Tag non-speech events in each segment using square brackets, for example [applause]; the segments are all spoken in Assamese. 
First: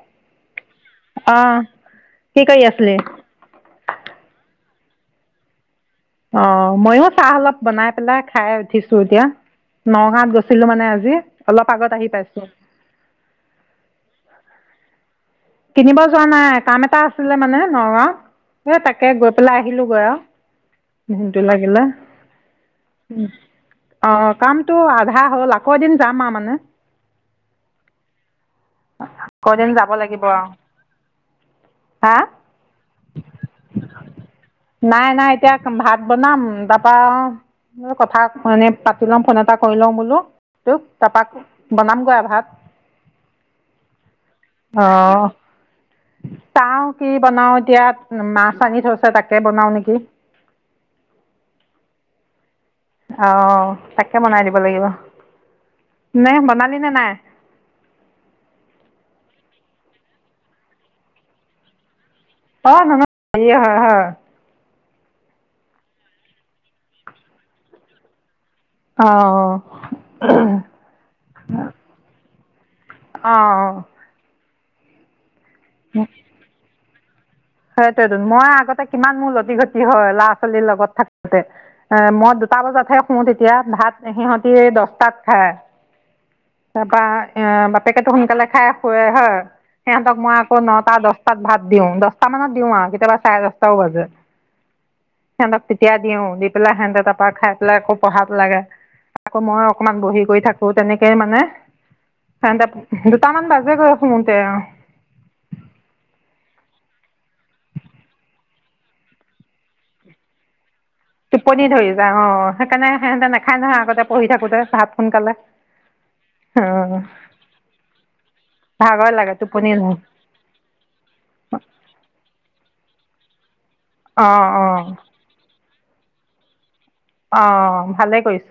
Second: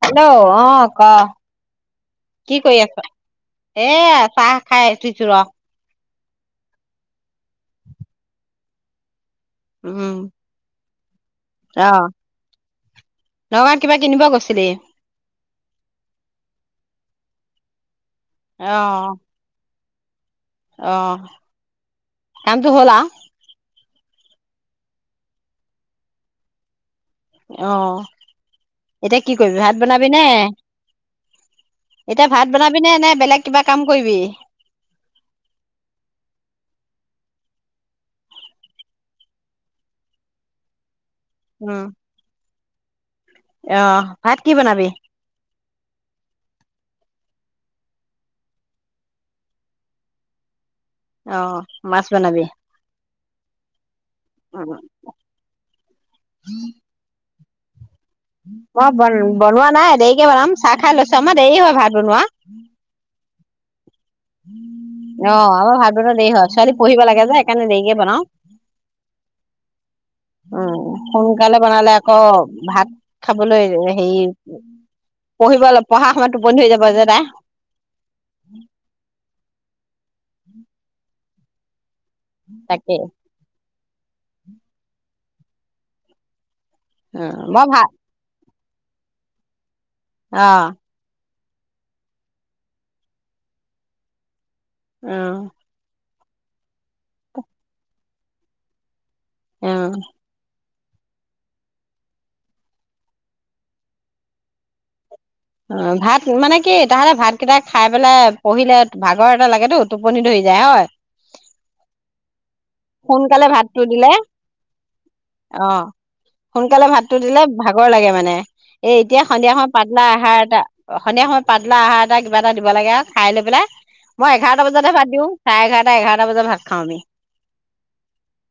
হেল্ল' অ ক। অঁ কি কৰি আছ? এ চাহ খাই উঠিছো ৰ অ ময়ো চাহ অলপ বনাই পেলাই খাই উঠিছো এতিয়া নগাঁৱত গৈছিলো মানে আজি জি আহ নগাওঁত কিবা কিনিব গৈছিলি? কিনিব যোৱা নাই কাম এটা আছিলে মানে নগাঁৱত এ তাকে গৈ পেলাই আহিলোগৈ আৰু আহ। দিনটো লাগিলে কামটো হ'ল আৰু? অ কামটো আধা হল আকৌ এদিন যাম আৰু মানে। অ এতিয়া কি আকৌ কৰিবি এদিন ভাত যাব বনাবি হা নে লাগিব এতিয়া ভাত বনাবি নে নে বেলেগ কিবা কাম কৰিবি নাই নাই এতিয়া ভাত বনাম তাৰপা কথা মানে পাতি লম ফোন এটা কৰি লওঁ বোলো তোক তাৰপা উম বনামগৈ আৰু ভাত অ ভাত কি অ বনাবি চাওঁ কি বনাও এতিয়া মাছ আনি থৈছে তাকে বনাও নেকি? অ মাছ বনাবি? আহ তাকে বনাই দিব লাগিব। নে বনালি নে নাই? মই বন বনোৱা নাই দেৰিকে বনাম চাহ খাই লৈছো আমাৰ দেৰি হয় ভাত বনোৱা। অ নহয় তো হা হা অ আমাৰ ভাত বনোৱা দেৰি হয়। ছোৱালী পঢ়িব লাগে যে সেইকাৰণে দেৰিকে বনাওঁ। অঁ উম সোনকালে বনালে আকৌ ভাত খাবলৈ অঁ হেৰি উম পঢিবলা পঢ়া সময়ত টোপনি ধৰি যাব যে পায় সেইটোৱেইটো মই আগতে কিমান মোৰ ল লতি ঘতি হয় ল'ৰা ছোৱালীৰ লগত থাকোতে এ মই দুটা তাকে বজাতহে শুওঁ তেতিয়া ভাত সিহঁতি এই দহটাত হা তাৰপা অ এ মই ভাল বাপেকেতো সোনকালে খাই হয় হয় সিহঁতক মই অ আকৌ নটা দহ তাত ভাত দিওঁ দহটা মানত দিওঁ আৰু কেতিয়াবা চাৰে দচটাও বাজে অ সিহঁতক তেতিয়া দিওঁ দি পেলাই সিহঁতে তাৰপা খাই পেলাই আকৌ পঢ়াব লাগে আকৌ মই অ অকণমান বহি কৰি থাকো ব তেনে কে মানে দুটামান বাজে গৈ শুতে উম অ ভাত মানে কি তাহলে ভাত কেইটা খাই পেলাই পঢ়িলে ভাগৰ এটা লাগেতো টোপনি ধৰি যায় হয় টোপনি ধৰি যায় অ সোনকালে ভাতটো দিলে ভাত সোনকালে অ সোনকালে অঁ ভাতটো দিলে ভাগৰ লাগে মানে এ ভাগৰ এতিয়া লাগে সন্ধিয়া টোপনি সময় ধৰে পাতলা আহাৰ এটা সন্ধিয়া সময় পাতলা আহাৰ এটা কিবা এটা দিব লাগে আও খাই লৈ পেলাই মই অঁ এঘাৰটা অঁ বজাতে ভাত দিও চাৰে এঘাৰ সদায় এঘাৰটা বজাত ভাত খাওঁ আমি অঁ ভালেই কৰিছ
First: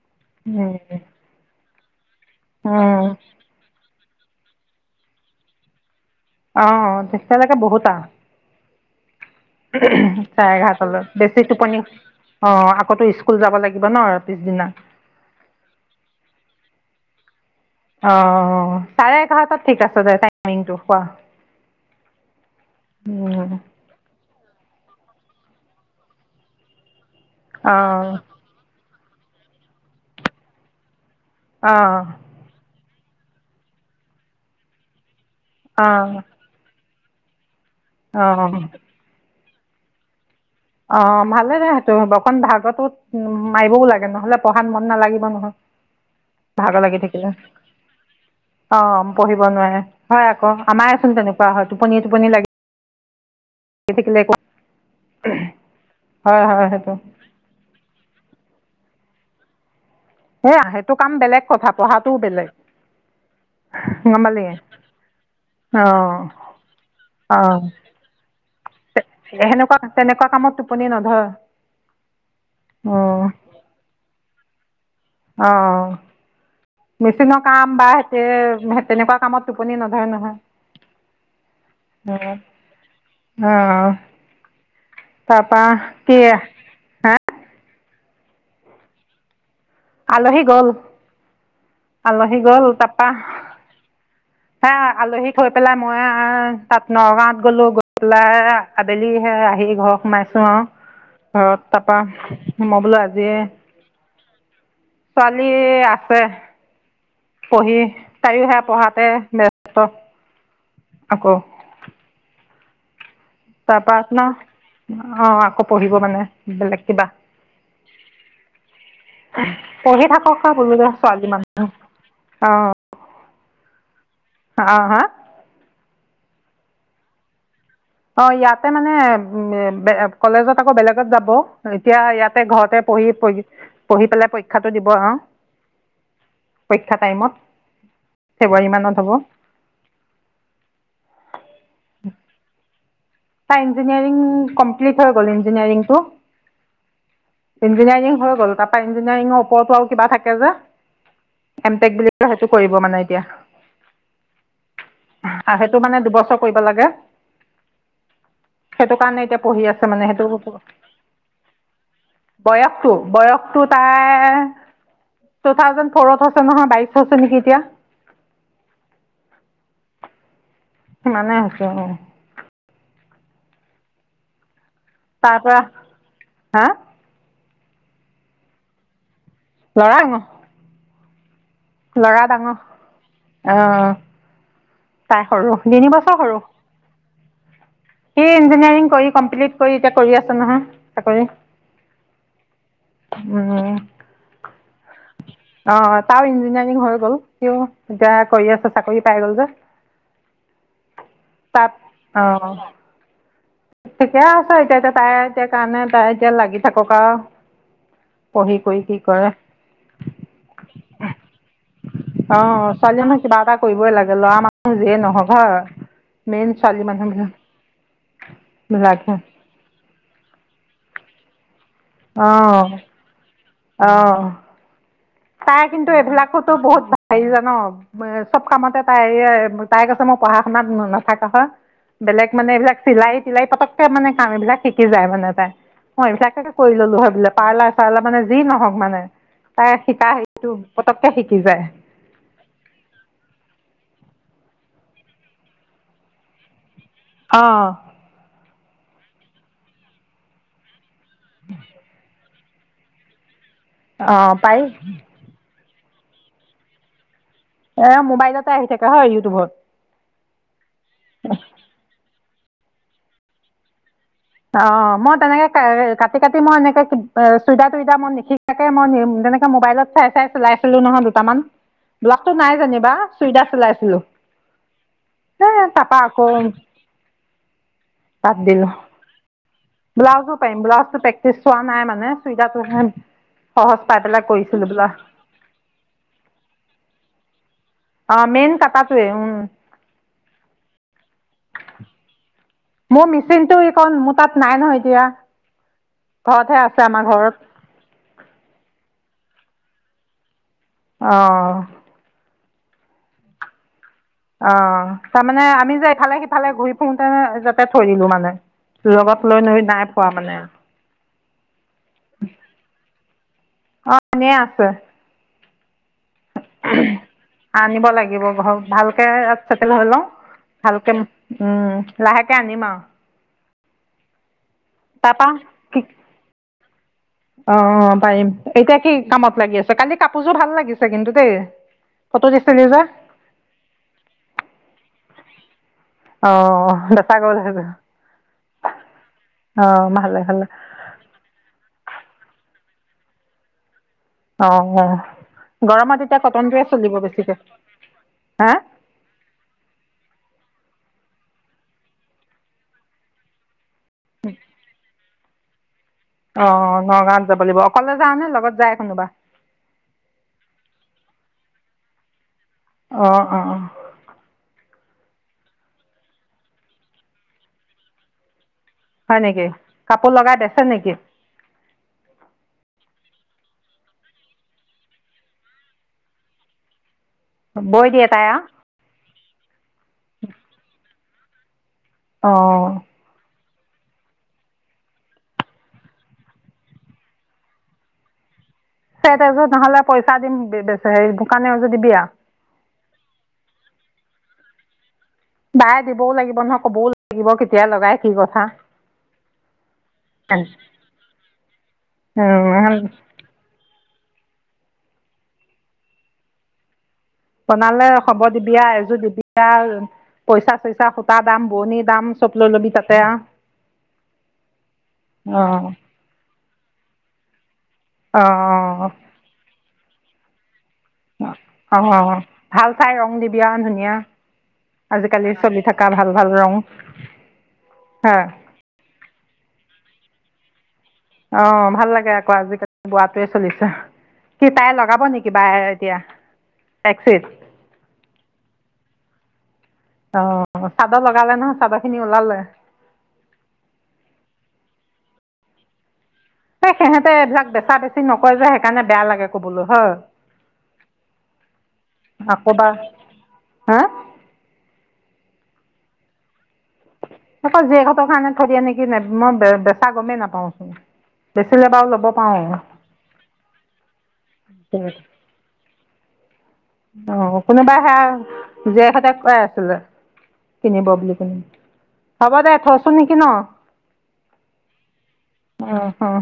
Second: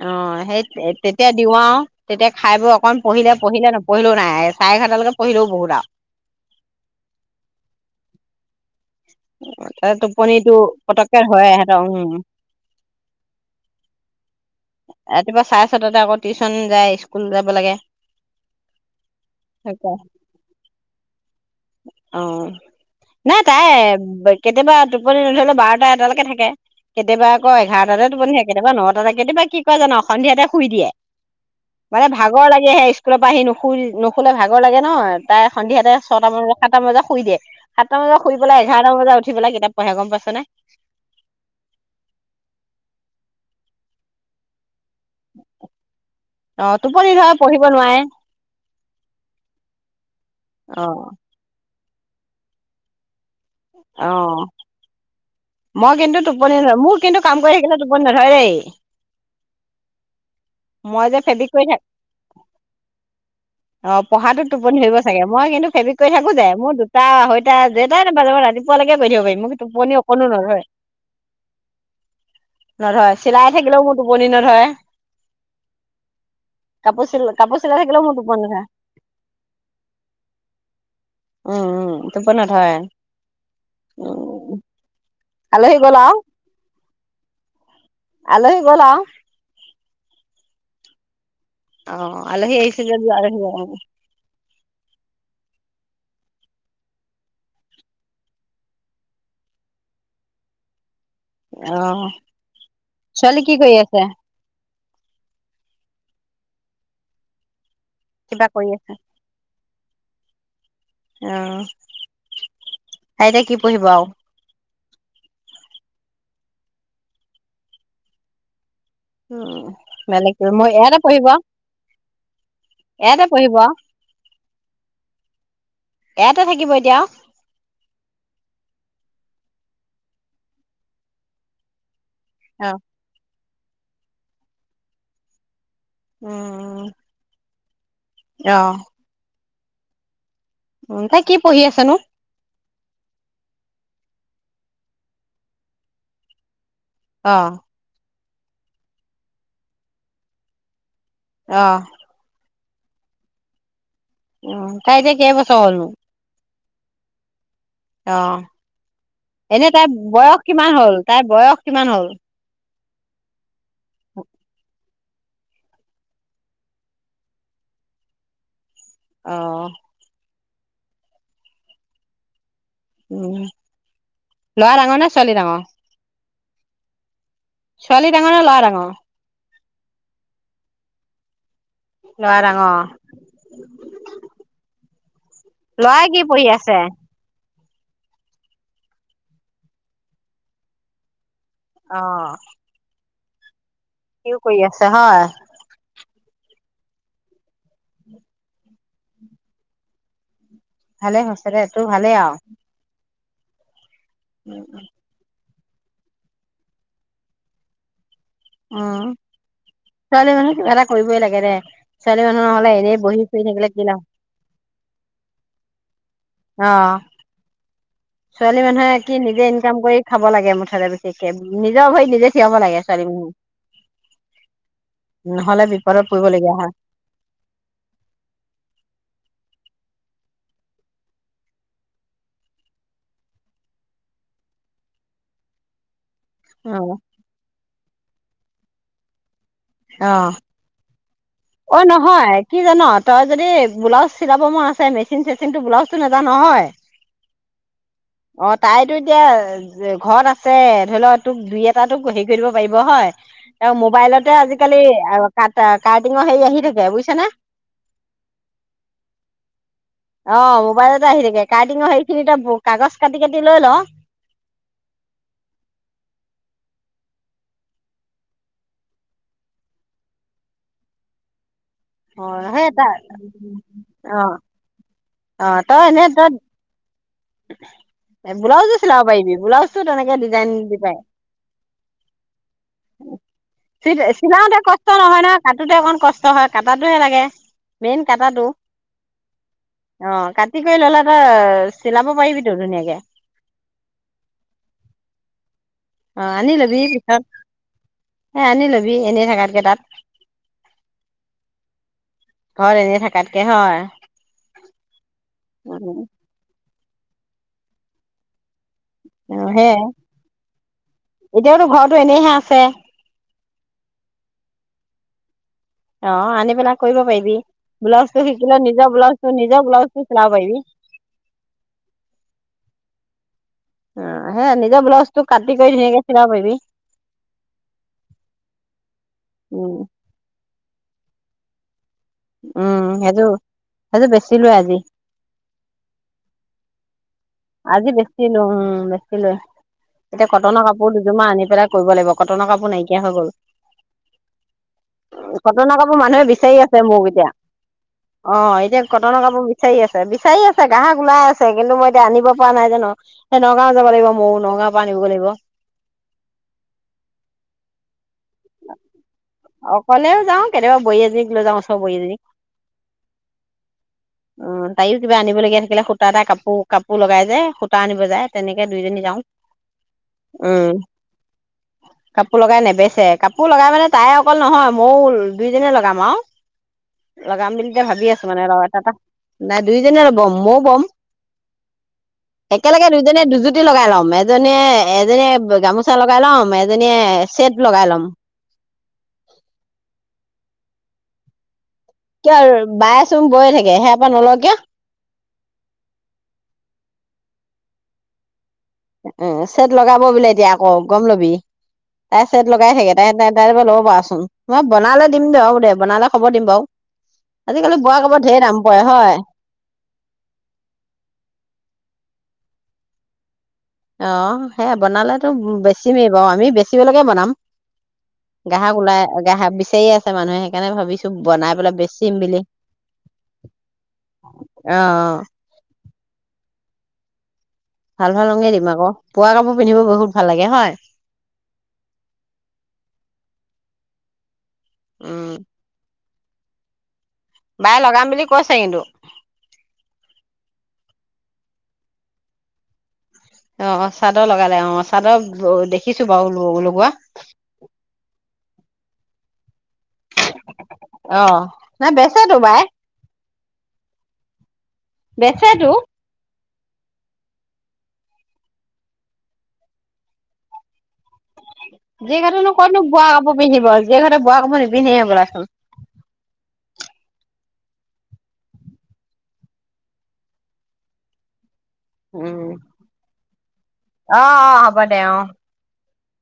আহ সেই তেতিয়া দিওঁ আও তেতিয়া খাই বই অকমান পঢ়িলে পঢ়িলে নপ পঢ়িলেও নাই চাৰে এঘাৰটালৈকে পঢ়িলেও বহুত আও অ তেতিয়ালৈকে বহুত আও তাতে টোপনিটো এঘাৰটালৈ পতককে বেছি হয় টোপনি সহতৰ উম অঁ আকৌতো স্কুল যাব লাগিব ন পিছদিনা ৰাতিপুৱা চাই আছো তাতে আকৌ টিউশচন যায় কুললদ অ চাৰে এঘাৰটাত ঠিক আছে দে টাইিংটো কোৱা অ নাই উ তাই কেতিয়াবা টোপনি নধৰিলেও বাৰটা এটালৈকে থাকে কেতিয়াবা আকৌ অ এঘাৰটাতেটোপন্ধে কেতিয়াবা ন ততে কেতিয়াবা কি কয় জানো সন্ধিয়াতে শুই দিয়ে অ মানে ভাগৰ লাগেহে স্কুল পা আহি নুখু নুখুলে ভাগৰ লাগে ন তাই অ সন্ধিয়াতে ছয়টামান সাতটাম বজাত শুই দিয়ে সাতটান মান বজাত অ শুই পেলাই আহছে এঘাৰটা বজাত সেইফালে কিতাপ পঢ়াঁই গম পাইছনে। অ অ ভালেদে সেইটো অকণ ভাগৰ টো মাৰিবও লাগে নহ'লে পঢ়াত মন নেলাগিব নহয় অ ভাগৰ লাগি টোপনি থাকিলে ধৰে পঢ়িব নোৱাৰে অ পঢ়িব নোৱাৰে হয় আকৌ অ আমাৰচোন তেনেকুৱা হয়। টোপনি টোপনি লাগে! অ! মই কিন্তু হয় টোপনি হয় সেইটো মোৰ কিন্তু কাম কৰি থাকিলেও টোপনি টোপনি নধৰে দেই। সেয়া সেইটো মই কাম যে বেলেগ ফেব্ৰিক কৰি কথা থাক পঢ়াটোও বেলেগ। অ গম পালি পঢ়াটো টোপনি ধৰিব চাগে! মই কিন্তু অ ফেব্ৰিক কৰি থাকো যে, মোৰ দুটা অ আঢ়ৈতা জেতাই নবাজক ৰাতিপুৱালৈকে কৰি থাকিব পাৰিম মোৰ সেনেকুৱা টোপনি তেনেকুৱা অকণো কামত নধৰে, টোপনি নধৰে অ নধৰে চিলাই থাকিলেও মোৰ টোপনি নধৰে। অ কাপোৰ চিল মেচিনৰ কাপোৰ কাম চিলাই বাও থাকিলেও মোৰ হৈছে টোপনি নধৰে । তেনেকুৱা কামত টোপনি নধৰে উম উম নহয় অ টোপনি নধৰে অ উম তাপা আলহী গ'ল কি হে। আলহি গ'ল আৰু আলহি গ'ল অঁ আলহী গ'ল আহিছে যদি তাৰপা হে আলহী থৈ পেলাই মই তাত নগাঁৱত গলো গৈ পেলাই আবেলি হে আহি ঘৰ সোমাইছো অঁ ঘৰত তাৰাপা সোমাবলৈ আজিয়ে ছোৱালী কি কৰি আছে ছোৱালী আছে পঢ়ি তাই কিবা ও সি কৰি পঢ়াতে ক অঁ তাই এতিয়া কি পঢ়িব আৰু অঁ আকৌ পঢ়িব মানে বেলেগ কিবা উম পঢ়ি থাকক বেলেগ আৰু কৈ বোলো দে ইয়াতে পঢ়িব ছোৱালী মানুহ ইয়াতে পঢ়িব! অ অ হা! এয়াতে থাকিব এতিয়া অঁ ইয়াতে মানে উ কলেজত আকৌ বেলেগত যাব এতিয়া ইয়াত এই অ ঘৰতে পঢ়ি পঢ়ি পঢ়ি পেলাই পৰীক্ষাটো দিব আৰু উম অ ফেব্ৰুৱাৰী মানত হ'ব [unintelligible] পঢ়ি আছা ন? তাৰ ইঞ্জিনিয়াৰিং কমপ্লিট হৈ গ'ল, ‌ অ', ইঞ্জিনিয়াৰিংটো। ইঞ্জিনিয়াৰিং হৈ গ'ল। হ'ল তাৰ পৰা ইঞ্জিনিয়াৰিঙৰ ওপৰতো আৰু কিবা থাকে যে অ', এম্পেক্ বুলি কিবা এটা কৰিব মানে এতিয়া তাৰ এতিয়া কেইবছৰ সেইটো হ'ল? মানে দুবছৰ কৰিব লাগে।‌ অ এনে তাই মানে সেইটো বয়স কিমান হ'ল? তাইৰ বয়স কিমান হ'ল? বয়সতো তাৰ [inaudible] টু থাউজেণ্ড ফ'ৰত আছে নহয, বাইশ হৈছে নেকি এতিয়া!? অ'! ইমানে হৈছে হয়! উম! ল'ৰা ডাঙৰ নে ছোৱালী তাৰ পৰা ডাঙৰ? হা? ছোৱালী ডাঙৰ নে ল'ৰা ডাঙৰ? ল'ৰা ডাঙৰ। ল'ৰা ডাঙৰ, আ'হ! ল'ৰায়ে কি পঢ়ি আছে? সি ইঞ্জিনিয়াৰিং কৰি, ‌ কমপ্লিট কৰি, এতিয়া কৰি আছে নহয়, চাকৰি। আ'হ! উম! কি কৰি আছে হয়? তাৰো ইঞ্জিনিয়াৰিং হৈ গ'ল, ‌ সিও এতিয়া কৰি আছে চাকৰি পাই গ'ল যে। ভালে হৈছে দে, তাত ‌তোৰ ভালেই আৰু।‌ অঁ ঠিকে আছে এতিয়া, ‌এতিয়া তাই সেই কাৰণে তাই এতিয়া লাগি থাকক আৰু। পঢ়ি পঢ়ি কি উম, কৰে! ছোৱালী মানুহ কিবা এটা কৰিবই লাগে দে। ছোৱালী মানুহ নহ'লে অ' এনেই ছোৱালী বহি জনীয়ে কিবা শুই এটা থাকিলে কি কৰিবই লাভ। লাগে, ল'ৰা মানুহ যিয়ে নহওক হয়। মেইন ছোৱালী অ', মানুহহে। ছোৱালী মানুহে কি নিজে ইনকাম কৰি খাব লাগে মুঠতে, বিশেষকে নিজৰ ভৰিত অ নিজে থিয় হ'ব লাগে ছোৱালী মানুহ। অ তাই নহ'লে কিন্তু বিপদত এইবিলাকোতো পৰিবলগীয়া হয় বহুত হি জান চব কামতে তাই তাই কৈছে মই পঢ়া শুনাত নথকা হয় বেলেগ মানে এইবিলাক চিলাই তিলাই পতককে মানে কাম এইবিলাক শিকি যায় মানে তাই মই এইবিলাক কৰি ললো অ', হয় বোলে পাৰ্লাৰ চালাৰ মানে যি নহওক মানে তাই শিকা অ', হেৰিটো পতককে শিকি যায় অ নহয় কি জান তই যদি বোলাচ চিলাব মন আছে মেচিন চেচিনত ব্লাজতো নেযা নহয় আহ অ তাইতো এতিয়া ঘৰত আছে ধৰি লওক তোক দুই এটা তোক কৰি দিব পাৰিব হয় আৰু অ মোবাইলতে পাৰি আজিকালি ক [unintelligible] মই হেৰি আহ থাকে বুজিছা নে এ মোবাইলতে আহি থাকে হয় ইউটিউবত অ মোবাইলত এ আহি থাকে কেৰাতিঙৰ সেইখিনিটো ব কাগজ কাটি কাটি লৈ ল অ মই তেনেকে কাটি কাটি মই এনেকে চুইদাৰ তুইদাৰ মই নিশিকাকে মই তেনেকে মোবাইলত চাই চাই চিলাইছিলো নহয় দুটামান অ, বোলাজতো নাই সেই যেনিবা তাৰ চুইদাৰ চলাইছিলো অ', অ তই এনে য বাদ দিলোঁ ব্লাউজো চিলাব পাৰিবি ব্লাউজটো তেনেকে ব্লাউজো ডিজাইন পাৰিম দি ব্লাউজটো পায় প্ৰেক্টিচ হোৱা নাই মানে চুইদাৰটোহে সহজ পাই পেলাই চিলাওতে কৰিছিলোঁ কষ্ট ব্লাউজ নহয় ন কাটোতে অকণ কষ্ট হয় কটাটোহে লাগে [unintelligible] মেইন অঁ কটাটো মেইন কটাটোৱে অ কাটি কৰি ললা হয় চিলাব পাৰিবি মোৰ মিচিনটো এইক মোৰ তাত নাই নহয় এতিয়া অ আনি ঘৰতহে লবি আছে আমাৰ পিছত ঘৰত এ আনি লবি এনেই থাকাতকে তাত আহ ঘৰত এনেই থকাতকে হয় অ তাৰমানে উ আমি যে ইফালে সিফালে ঘূৰি খুতে যাতে থৈ দিলো মানে লগত থৈ লৈ নাই পোৱা মানে এতিয়া তো ঘৰ টো এনেইহে আছে। অ এনে আছে। অ আনি পেলাই কৰিব পাৰিবি আনিব ব্লাউজটো লাগিব শিকিলে ঘৰ নিজৰ ভালকে ব্লাউজটো নিজৰ চেটেল হৈ ব্লাউজটো চিলাব লওঁ পাৰিবি ভালকে উম লাহেকে আনিম আৰু। অ। সেই নিজৰ ব্লাউজটো তাপা কাটি কৰি ধুনীয়াকে চিলাব পাৰিবি অ পাৰিম এতিয়া কি কামত লাগি আছে উম কালি কাপোৰযোৰ ভাল লাগিছে। কিন্তু দেই ফটো দিছিলি যে উম সেইযো সেইযো বেচিলো আজি। অ। আজি বেছিলো উম বেছি লৈ অঁ ভালে এতিয়া ভালে কটনৰ কাপোৰ দুযোৰ আনি পেলাই কৰিব লাগিব। কটনৰ কাপোৰ নাইকিয়া হৈ গ'ল। অঁ অঁ কটনৰ কাপোৰ গৰমত এতিয়া মানুহে বিচাৰি কটনটোৱে আছে চলিব মোক এতিয়া বেছিকৈ অ হা এতিয়া কটনৰ কাপোৰ বিচাৰি আছে বিচাৰি আছে। গ্ৰাহক ওলাই আছে কিন্তু মই। আনিব পৰা নাই জানো হেতক। না যাব লাগিব মৌ নগাঁও পৰা আনিব লাগিব। অ নগাঁৱত যাব লাগিব অকলে যা নে লগত যায় কোনোবা। অকলেও যাওঁ কেতিয়াবা বোৱাৰী এজনীক লৈ যাওঁ চব লগৰী এজনীক। অ অ অ অ তাইও কিবা আনিব লগীয়া থাকিলে সূতা এটা কাপোৰ কাপোৰ লগাই যায় সূতা আনিব যায় তেনেকে। দুইজনী যাও হয় নেকি কাপোৰ লগাই বেচে উম নেকি কাপোৰ লগাই নেবেচে। কাপোৰ লগাই মানে তাই অকল নহয় ময়ো দুইজনে লগাম আৰু। লগাম বুলি এ বৈ ভাবি দিয়ে তাই আছোঁ আৰু মানে ৰ এটা থাপা। নাই। দুইজনৰ ব'ম ময়ো বম। অঁ একেলগে দুইজনীয়ে দুযো। কি লগাই ল'ম এজনীয়ে এজনীয়ে ।গামোচা লগাই ল'ম এজনীয়ে চেট লগাই ল'ম। সেই তাৰপিছত নহলে পইচা দিমে স দোকানে। দিবিয়াও। বাই চোন বৈয়ে থাকে সেয়াৰ পৰা নল কিয়। বায় দিবও লাগিব নহয় ক'বও লাগিব কেতিয়া। লগাই কি কথা। উম চেট লগাব বোলে এতিয়া আকৌ গম ল'বি তাই চেছট লগাই উম থাকে তাই তাই ল'ব পাৰ। চোন মই বনালে দিম দে দে বনালে খবৰ দিম বাৰু। আজিকালি বনালে বোৱা কাপোৰ হব ঢেৰ দাম দিবিয়া পৰে এযোৰ হয় দিবিয়া পইচা চইচা সুতা দাম বোৱনিৰ দাম চব লৈ লবি তাতে। তাতে। অ সেয়া বনালেতো অঁ বেছিমেই বাৰু আমি বে। চিিবেলকে বনাম [inaudible] গ্ৰাহক অঁ ওলাই গ্ৰাহক স আছে মানুহে। সেইকাৰণে ভাবিছো বনাই পেলাই অ বেচিম বুলি ভাল চাই ৰং দিবিা ধুনীয়া অ আজিকালি চলি থকা ভাল ভাল ৰং। ভাল হয় ভাল ৰং দিম আকৌ বোৱা কাপোৰ পিন্ধিব বহুত। ভাল লাগে হয়। অ ভাল লাগে আকৌ আজিকালি বোৱাটোৱে চলিছে। সি তাই লগাব নেকি উম বা এতিয়া। টেক্সি। বাই লগাম বুলি কৈছে কিন্তু। অ চাদৰ লগালে নহয় চাদৰ খিনি ওলালে। অ চাদৰ লগালে অ চাদৰ দেখিছো। বাৰু এই লগোৱা সিহঁতে এইবিলাক বেচা বেছি নকয় যে সেইকাৰণে বেয়া লাগে কবলৈ হয অ নাই বেচেতো বাই আকৌবাৰ হা। বেচেটো। আকৌ জীয়েকহঁতৰ কাৰণে থৈ দিয়ে নেকি মই বেচা গমেই নাপাওচোন। জীয়েকহতেনো কতনো বোৱা কাপোৰ পিন্ধিব জীয়েকহতে বোৱা কাপোৰ নিপিন্ধে বোৱাচোন। অ কোনোবাই সে জীয়েকহঁতে কাই আছিলে কিনিব বুলি কোন। উম আহ আহ হ'ব দে আহ। অঁ অঁ।